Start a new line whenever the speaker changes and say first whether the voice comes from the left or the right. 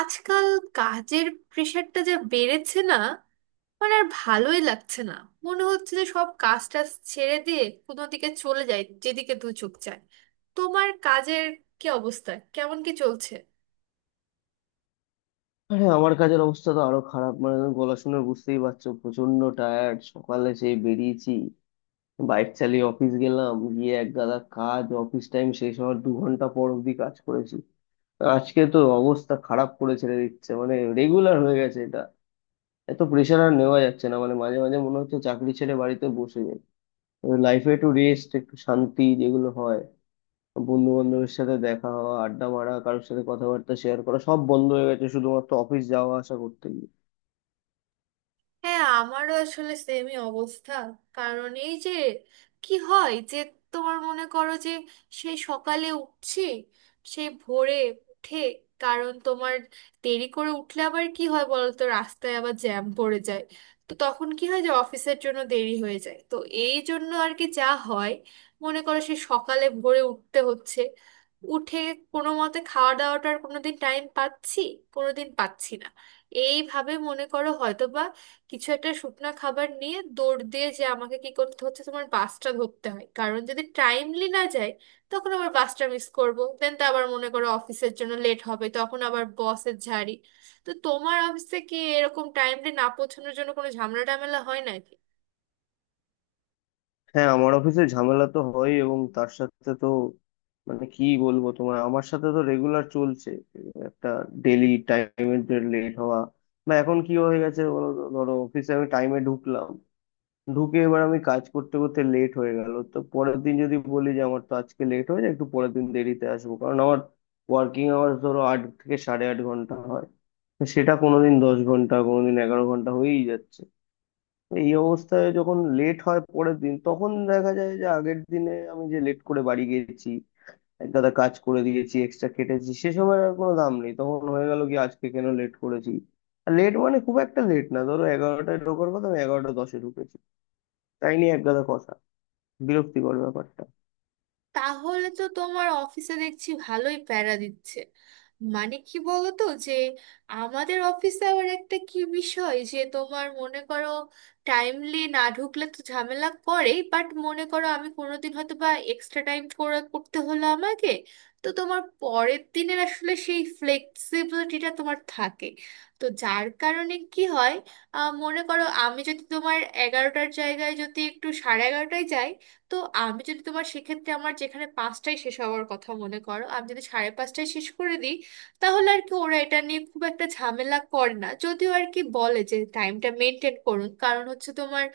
right: আজকাল কাজের প্রেশারটা যা বেড়েছে না, মানে আর ভালোই লাগছে না। মনে হচ্ছে যে সব কাজ টাজ ছেড়ে দিয়ে কোনো দিকে চলে যায়, যেদিকে দু চোখ যায়। তোমার কাজের কি অবস্থা, কেমন কি চলছে?
left: হ্যাঁ, আমার কাজের অবস্থা তো আরো খারাপ। মানে গলা শুনে বুঝতেই পারছো, প্রচন্ড টায়ার্ড। সকালে সেই বেরিয়েছি, বাইক চালিয়ে অফিস গেলাম, গিয়ে এক গাদা কাজ। অফিস টাইম শেষ হওয়ার 2 ঘন্টা পর অবধি কাজ করেছি। আজকে তো অবস্থা খারাপ করে ছেড়ে দিচ্ছে, মানে রেগুলার হয়ে গেছে এটা। এত প্রেশার আর নেওয়া যাচ্ছে না, মানে মাঝে মাঝে মনে হচ্ছে চাকরি ছেড়ে বাড়িতে বসে যাই। লাইফে একটু রেস্ট, একটু শান্তি যেগুলো হয়, বন্ধু বান্ধবের সাথে দেখা হওয়া, আড্ডা মারা, কারোর সাথে কথাবার্তা শেয়ার করা, সব বন্ধ হয়ে গেছে শুধুমাত্র অফিস যাওয়া আসা করতে গিয়ে।
right: হ্যাঁ, আমারও আসলে সেমই অবস্থা। কারণ এই যে কি হয় যে, তোমার মনে করো যে সেই সকালে উঠছি, সেই ভোরে উঠে, কারণ তোমার দেরি করে উঠলে আবার কি হয় বলো তো, রাস্তায় আবার জ্যাম পড়ে যায়। তো তখন কি হয় যে অফিসের জন্য দেরি হয়ে যায়, তো এই জন্য আর কি যা হয়, মনে করো সেই সকালে ভোরে উঠতে হচ্ছে, উঠে কোনো মতে খাওয়া দাওয়াটার কোনোদিন টাইম পাচ্ছি, কোনোদিন পাচ্ছি না। এইভাবে মনে করো হয়তোবা কিছু একটা শুকনা খাবার নিয়ে দৌড় দিয়ে, যে আমাকে কি করতে হচ্ছে, তোমার বাসটা ধরতে হয় কারণ যদি টাইমলি না যায়, তখন আবার বাসটা মিস করব। দেন তো আবার মনে করো অফিসের জন্য লেট হবে, তখন আবার বসের ঝাড়ি। তো তোমার অফিসে কি এরকম টাইমলি না পৌঁছানোর জন্য কোনো ঝামেলা টামেলা হয় নাকি?
left: হ্যাঁ, আমার অফিসে ঝামেলা তো হয়, এবং তার সাথে তো মানে কি বলবো, তোমার আমার সাথে তো রেগুলার চলছে একটা ডেলি টাইমের যে লেট হওয়া। বা এখন কি হয়ে গেছে বলো তো, ধরো অফিসে আমি টাইমে ঢুকলাম, ঢুকে এবার আমি কাজ করতে করতে লেট হয়ে গেল, তো পরের দিন যদি বলি যে আমার তো আজকে লেট হয়ে যায় একটু, পরের দিন দেরিতে আসবো, কারণ আমার ওয়ার্কিং আওয়ার্স ধরো 8 থেকে সাড়ে 8 ঘন্টা হয়। তো সেটা কোনোদিন 10 ঘন্টা, কোনোদিন 11 ঘন্টা হয়েই যাচ্ছে। এই অবস্থায় যখন লেট হয় পরের দিন, তখন দেখা যায় যে আগের দিনে আমি যে লেট করে বাড়ি গেছি, এক গাদা কাজ করে দিয়েছি, এক্সট্রা খেটেছি, সে সময় আর কোনো দাম নেই। তখন হয়ে গেল কি, আজকে কেন লেট করেছি। আর লেট মানে খুব একটা লেট না, ধরো 11টায় ঢোকার কথা, আমি 11টা 10-এ ঢুকেছি। তাই নিয়ে এক গাদা কথা, বিরক্তিকর ব্যাপারটা।
right: তাহলে তো তোমার অফিসে দেখছি ভালোই প্যারা দিচ্ছে। মানে কি বলতো যে আমাদের অফিসে আবার একটা কি বিষয় যে, তোমার মনে করো টাইমলি না ঢুকলে তো ঝামেলা করেই, বাট মনে করো আমি কোনোদিন হয়তো বা এক্সট্রা টাইম করে করতে হলো আমাকে, তো তোমার পরের দিনের আসলে সেই ফ্লেক্সিবিলিটিটা তোমার থাকে। তো যার কারণে কি হয়, মনে করো আমি যদি তোমার এগারোটার জায়গায় যদি একটু সাড়ে এগারোটায় যাই, তো আমি যদি তোমার সেক্ষেত্রে, আমার যেখানে পাঁচটায় শেষ হওয়ার কথা, মনে করো আমি যদি সাড়ে পাঁচটায় শেষ করে দিই, তাহলে আর কি ওরা এটা নিয়ে খুব একটা ঝামেলা করে না। যদিও আর কি বলে যে টাইমটা মেনটেন করুন, কারণ হচ্ছে তোমার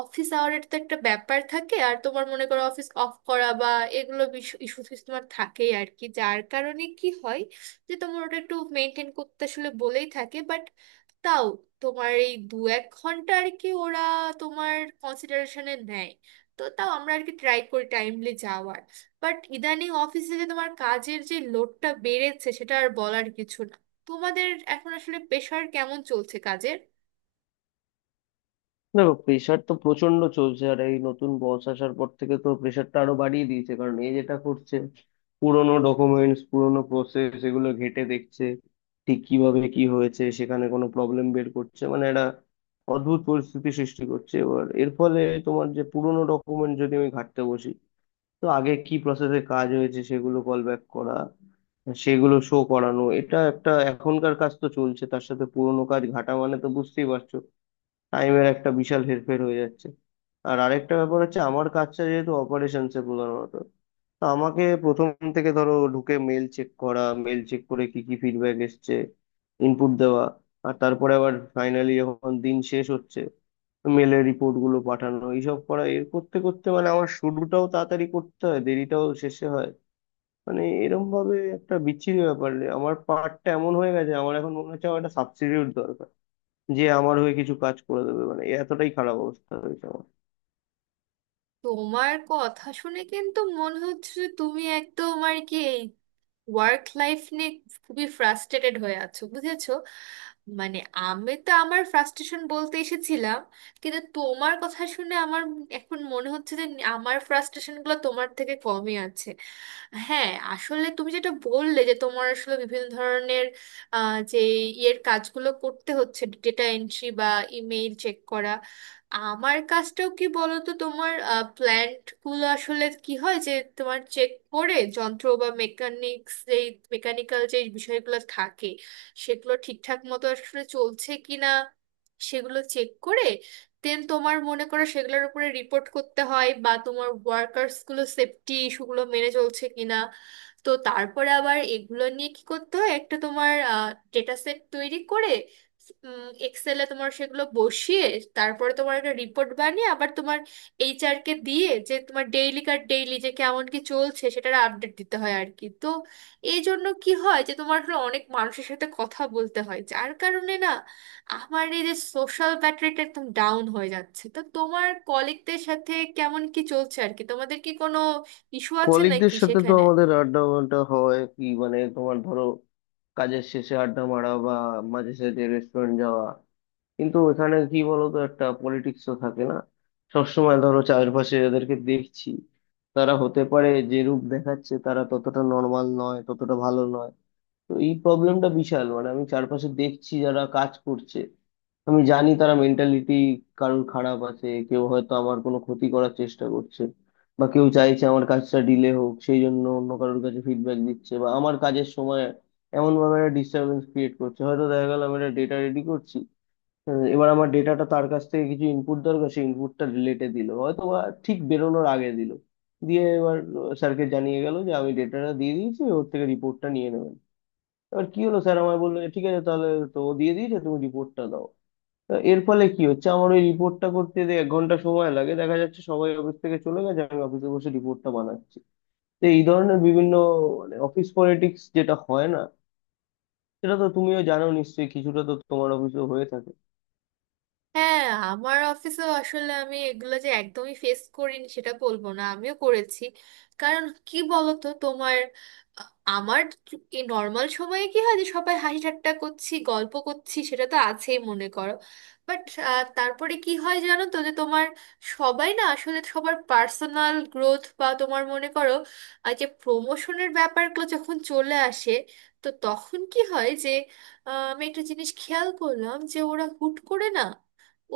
right: অফিস আওয়ারের তো একটা ব্যাপার থাকে, আর তোমার মনে করো অফিস অফ করা বা এগুলো ইস্যু তোমার থাকেই আর কি, যার কারণে কি হয় যে তোমার ওটা একটু মেনটেন করতে আসলে বলেই থাকে। বাট তাও তোমার এই দু এক ঘন্টা আর কি ওরা তোমার কনসিডারেশনে নেয়। তো তাও আমরা আর কি ট্রাই করি টাইমলি যাওয়ার, বাট ইদানিং অফিসে যে তোমার কাজের যে লোডটা বেড়েছে সেটা আর বলার কিছু না। তোমাদের এখন আসলে প্রেশার কেমন চলছে কাজের?
left: দেখো প্রেশার তো প্রচন্ড চলছে, আর এই নতুন বস আসার পর থেকে তো প্রেশারটা আরো বাড়িয়ে দিয়েছে। কারণ এ যেটা করছে, পুরোনো ডকুমেন্টস, পুরোনো প্রসেস এগুলো ঘেঁটে দেখছে, ঠিক কিভাবে কি হয়েছে, সেখানে কোনো প্রবলেম বের করছে। মানে একটা অদ্ভুত পরিস্থিতি সৃষ্টি করছে। এবার এর ফলে তোমার যে পুরোনো ডকুমেন্ট, যদি আমি ঘাঁটতে বসি, তো আগে কি প্রসেসে কাজ হয়েছে সেগুলো কল ব্যাক করা, সেগুলো শো করানো, এটা একটা এখনকার কাজ তো চলছে, তার সাথে পুরোনো কাজ ঘাটা, মানে তো বুঝতেই পারছো টাইমের একটা বিশাল হেরফের হয়ে যাচ্ছে। আর আরেকটা ব্যাপার হচ্ছে, আমার কাজটা যেহেতু অপারেশনসে প্রধানত, তো আমাকে প্রথম থেকে ধরো ঢুকে মেল চেক করা, মেল চেক করে কি কি ফিডব্যাক এসছে ইনপুট দেওয়া, আর তারপরে আবার ফাইনালি যখন দিন শেষ হচ্ছে মেলের রিপোর্ট গুলো পাঠানো, এইসব করা। এর করতে করতে মানে আমার শুরুটাও তাড়াতাড়ি করতে হয়, দেরিটাও শেষে হয়। মানে এরম ভাবে একটা বিচ্ছিরি ব্যাপার আমার পার্টটা এমন হয়ে গেছে, আমার এখন মনে হচ্ছে আমার একটা সাবস্টিটিউট দরকার, যে আমার হয়ে কিছু কাজ করে দেবে। মানে এতটাই খারাপ অবস্থা হয়েছে আমার।
right: তোমার কথা শুনে কিন্তু মনে হচ্ছে যে তুমি একদম আর কি ওয়ার্ক লাইফ নিয়ে খুবই ফ্রাস্ট্রেটেড হয়ে আছো, বুঝেছো। মানে আমি তো আমার ফ্রাস্ট্রেশন বলতে এসেছিলাম, কিন্তু তোমার কথা শুনে আমার এখন মনে হচ্ছে যে আমার ফ্রাস্ট্রেশনগুলো তোমার থেকে কমই আছে। হ্যাঁ, আসলে তুমি যেটা বললে যে তোমার আসলে বিভিন্ন ধরনের যে ইয়ের কাজগুলো করতে হচ্ছে, ডেটা এন্ট্রি বা ইমেইল চেক করা, আমার কাজটাও কি বলতো তোমার, প্ল্যান্ট গুলো আসলে কি হয় যে তোমার চেক করে, যন্ত্র বা মেকানিক্স যেই মেকানিক্যাল যে বিষয়গুলো থাকে সেগুলো ঠিকঠাক মতো আসলে চলছে কিনা, সেগুলো চেক করে, দেন তোমার মনে করো সেগুলোর উপরে রিপোর্ট করতে হয়, বা তোমার ওয়ার্কার্স গুলো সেফটি ইস্যুগুলো মেনে চলছে কিনা। তো তারপরে আবার এগুলো নিয়ে কি করতে হয়, একটা তোমার ডেটা সেট তৈরি করে এক্সেলে তোমার সেগুলো বসিয়ে, তারপরে তোমার একটা রিপোর্ট বানিয়ে আবার তোমার এইচআর কে দিয়ে, যে তোমার ডেইলি কার ডেইলি যে কেমন কি চলছে সেটার আপডেট দিতে হয় আর কি। তো এই জন্য কি হয় যে তোমার আসলে অনেক মানুষের সাথে কথা বলতে হয়, যার কারণে না আমার এই যে সোশ্যাল ব্যাটারিটা একদম ডাউন হয়ে যাচ্ছে। তো তোমার কলিগদের সাথে কেমন কি চলছে আর কি, তোমাদের কি কোনো ইস্যু আছে
left: কলিগদের
right: নাকি
left: সাথে তো
right: সেখানে?
left: আমাদের আড্ডা মাড্ডা হয় কি, মানে তোমার ধরো কাজের শেষে আড্ডা মারা, বা মাঝে সাঝে রেস্টুরেন্ট যাওয়া, কিন্তু ওখানে কি বলতো একটা পলিটিক্স তো থাকে না। সবসময় ধরো চারপাশে যাদেরকে দেখছি, তারা হতে পারে যে রূপ দেখাচ্ছে তারা ততটা নর্মাল নয়, ততটা ভালো নয়। তো এই প্রবলেমটা বিশাল। মানে আমি চারপাশে দেখছি যারা কাজ করছে, আমি জানি তারা মেন্টালিটি কারোর খারাপ আছে, কেউ হয়তো আমার কোনো ক্ষতি করার চেষ্টা করছে, বা কেউ চাইছে আমার কাজটা ডিলে হোক, সেই জন্য অন্য কারোর কাছে ফিডব্যাক দিচ্ছে, বা আমার কাজের সময় এমন ভাবে একটা ডিস্টারবেন্স ক্রিয়েট করছে। হয়তো দেখা গেল আমি একটা ডেটা রেডি করছি, এবার আমার ডেটাটা তার কাছ থেকে কিছু ইনপুট দরকার, সেই ইনপুটটা লেটে দিল, হয়তো বা ঠিক বেরোনোর আগে দিল। দিয়ে এবার স্যারকে জানিয়ে গেল যে আমি ডেটাটা দিয়ে দিয়েছি, ওর থেকে রিপোর্টটা নিয়ে নেবেন। এবার কি হলো, স্যার আমায় বললো যে, ঠিক আছে তাহলে, তো ও দিয়ে দিয়েছে, তুমি রিপোর্টটা দাও। তা এর ফলে কি হচ্ছে, আমার ওই রিপোর্টটা করতে যে 1 ঘন্টা সময় লাগে, দেখা যাচ্ছে সবাই অফিস থেকে চলে গেছে, আমি অফিসে বসে রিপোর্টটা বানাচ্ছি। তো এই ধরনের বিভিন্ন, মানে অফিস পলিটিক্স যেটা হয় না, সেটা তো তুমিও জানো নিশ্চয়ই, কিছুটা তো তোমার অফিসেও হয়ে থাকে।
right: হ্যাঁ, আমার অফিসেও আসলে আমি এগুলো যে একদমই ফেস করিনি সেটা বলবো না, আমিও করেছি। কারণ কি বলতো তোমার, আ- আমার এই নর্মাল সময়ে কি হয় যে সবাই হাসি ঠাট্টা করছি, গল্প করছি, সেটা তো আছেই মনে করো। বাট তারপরে কি হয় জানো তো, যে তোমার সবাই না আসলে সবার পার্সোনাল গ্রোথ বা তোমার মনে করো যে প্রমোশনের ব্যাপারগুলো যখন চলে আসে, তো তখন কি হয় যে, আমি একটা জিনিস খেয়াল করলাম যে ওরা হুট করে না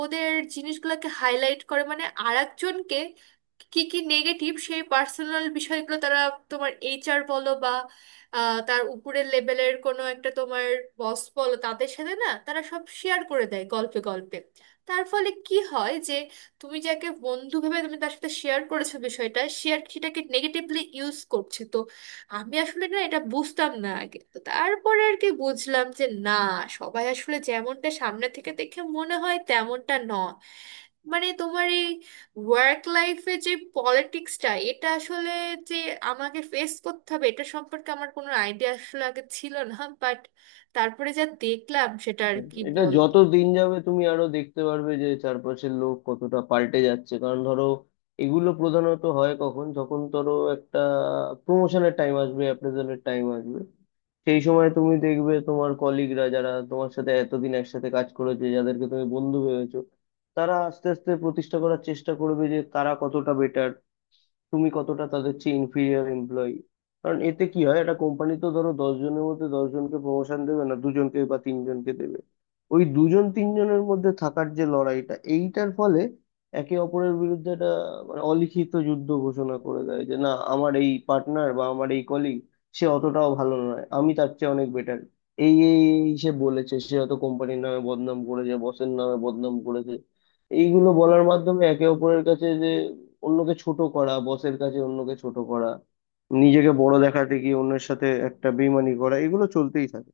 right: ওদের জিনিসগুলোকে হাইলাইট করে, মানে আর একজনকে কি কি নেগেটিভ সেই পার্সোনাল বিষয়গুলো তারা তোমার এইচআর বলো বা তার উপরের লেভেলের কোনো একটা তোমার বস বলো, তাদের সাথে না তারা সব শেয়ার করে দেয় গল্পে গল্পে। তার ফলে কি হয় যে তুমি যাকে বন্ধু ভেবে তুমি তার সাথে শেয়ার করেছো বিষয়টা, শেয়ার সেটাকে নেগেটিভলি ইউজ করছে। আমি আসলে না এটা বুঝতাম না আগে, তো তারপরে আর কি বুঝলাম যে না, সবাই আসলে যেমনটা সামনে থেকে দেখে মনে হয় তেমনটা নয়। মানে তোমার এই ওয়ার্ক লাইফে যে পলিটিক্সটা, এটা আসলে যে আমাকে ফেস করতে হবে এটা সম্পর্কে আমার কোনো আইডিয়া আসলে আগে ছিল না। বাট তারপরে যা দেখলাম সেটা আর কি
left: এটা যত
right: বলবো।
left: দিন যাবে তুমি আরো দেখতে পারবে যে চারপাশের লোক কতটা পাল্টে যাচ্ছে। কারণ ধরো এগুলো প্রধানত হয় কখন, যখন ধরো একটা প্রমোশনের টাইম আসবে, অ্যাপ্রেজালের টাইম আসবে, সেই সময় তুমি দেখবে তোমার কলিগরা যারা তোমার সাথে এতদিন একসাথে কাজ করেছে, যাদেরকে তুমি বন্ধু ভেবেছো, তারা আস্তে আস্তে প্রতিষ্ঠা করার চেষ্টা করবে যে তারা কতটা বেটার, তুমি কতটা তাদের চেয়ে ইনফিরিয়ার এমপ্লয়ি। কারণ এতে কি হয়, একটা কোম্পানি তো ধরো 10 জনের মধ্যে 10 জনকে প্রমোশন দেবে না, 2 জনকে বা 3 জনকে দেবে। ওই 2 জন 3 জনের মধ্যে থাকার যে লড়াইটা, এইটার ফলে একে অপরের বিরুদ্ধে একটা মানে অলিখিত যুদ্ধ ঘোষণা করে দেয়, যে না আমার এই পার্টনার বা আমার এই কলিগ সে অতটাও ভালো নয়, আমি তার চেয়ে অনেক বেটার। এই এই এই সে বলেছে, সে হয়তো কোম্পানির নামে বদনাম করেছে, বসের নামে বদনাম করেছে। এইগুলো বলার মাধ্যমে একে অপরের কাছে যে অন্যকে ছোট করা, বসের কাছে অন্যকে ছোট করা, নিজেকে বড় দেখাতে গিয়ে অন্যের সাথে একটা বেইমানি করা, এগুলো চলতেই থাকে।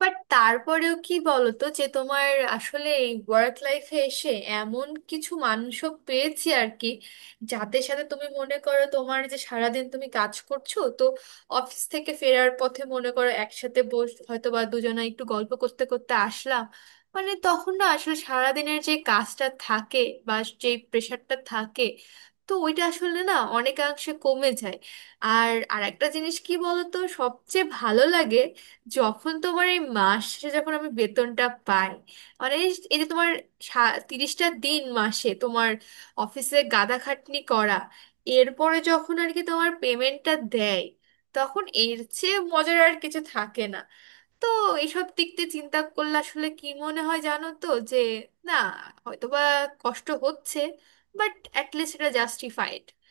right: বাট তারপরেও কি বলতো যে তোমার আসলে এই ওয়ার্ক লাইফে এসে এমন কিছু মানুষও পেয়েছি আর কি, যাদের সাথে তুমি মনে করো তোমার যে সারাদিন তুমি কাজ করছো, তো অফিস থেকে ফেরার পথে মনে করো একসাথে বস হয়তো বা দুজনে একটু গল্প করতে করতে আসলাম, মানে তখন না আসলে সারাদিনের যে কাজটা থাকে বা যে প্রেশারটা থাকে, তো ওইটা আসলে না অনেকাংশে কমে যায়। আর আরেকটা জিনিস কি বলতো, সবচেয়ে ভালো লাগে যখন তোমার এই মাস শেষে যখন আমি বেতনটা পাই। মানে এই এই যে তোমার 30টা দিন মাসে তোমার অফিসে গাদা খাটনি করা, এরপরে যখন আর কি তোমার পেমেন্টটা দেয়, তখন এর চেয়ে মজার আর কিছু থাকে না। তো এইসব দিক দিয়ে চিন্তা করলে আসলে কি মনে হয় জানো তো যে, না হয়তোবা কষ্ট হচ্ছে, বাট অ্যাটলিস্ট এটা জাস্টিফাইড।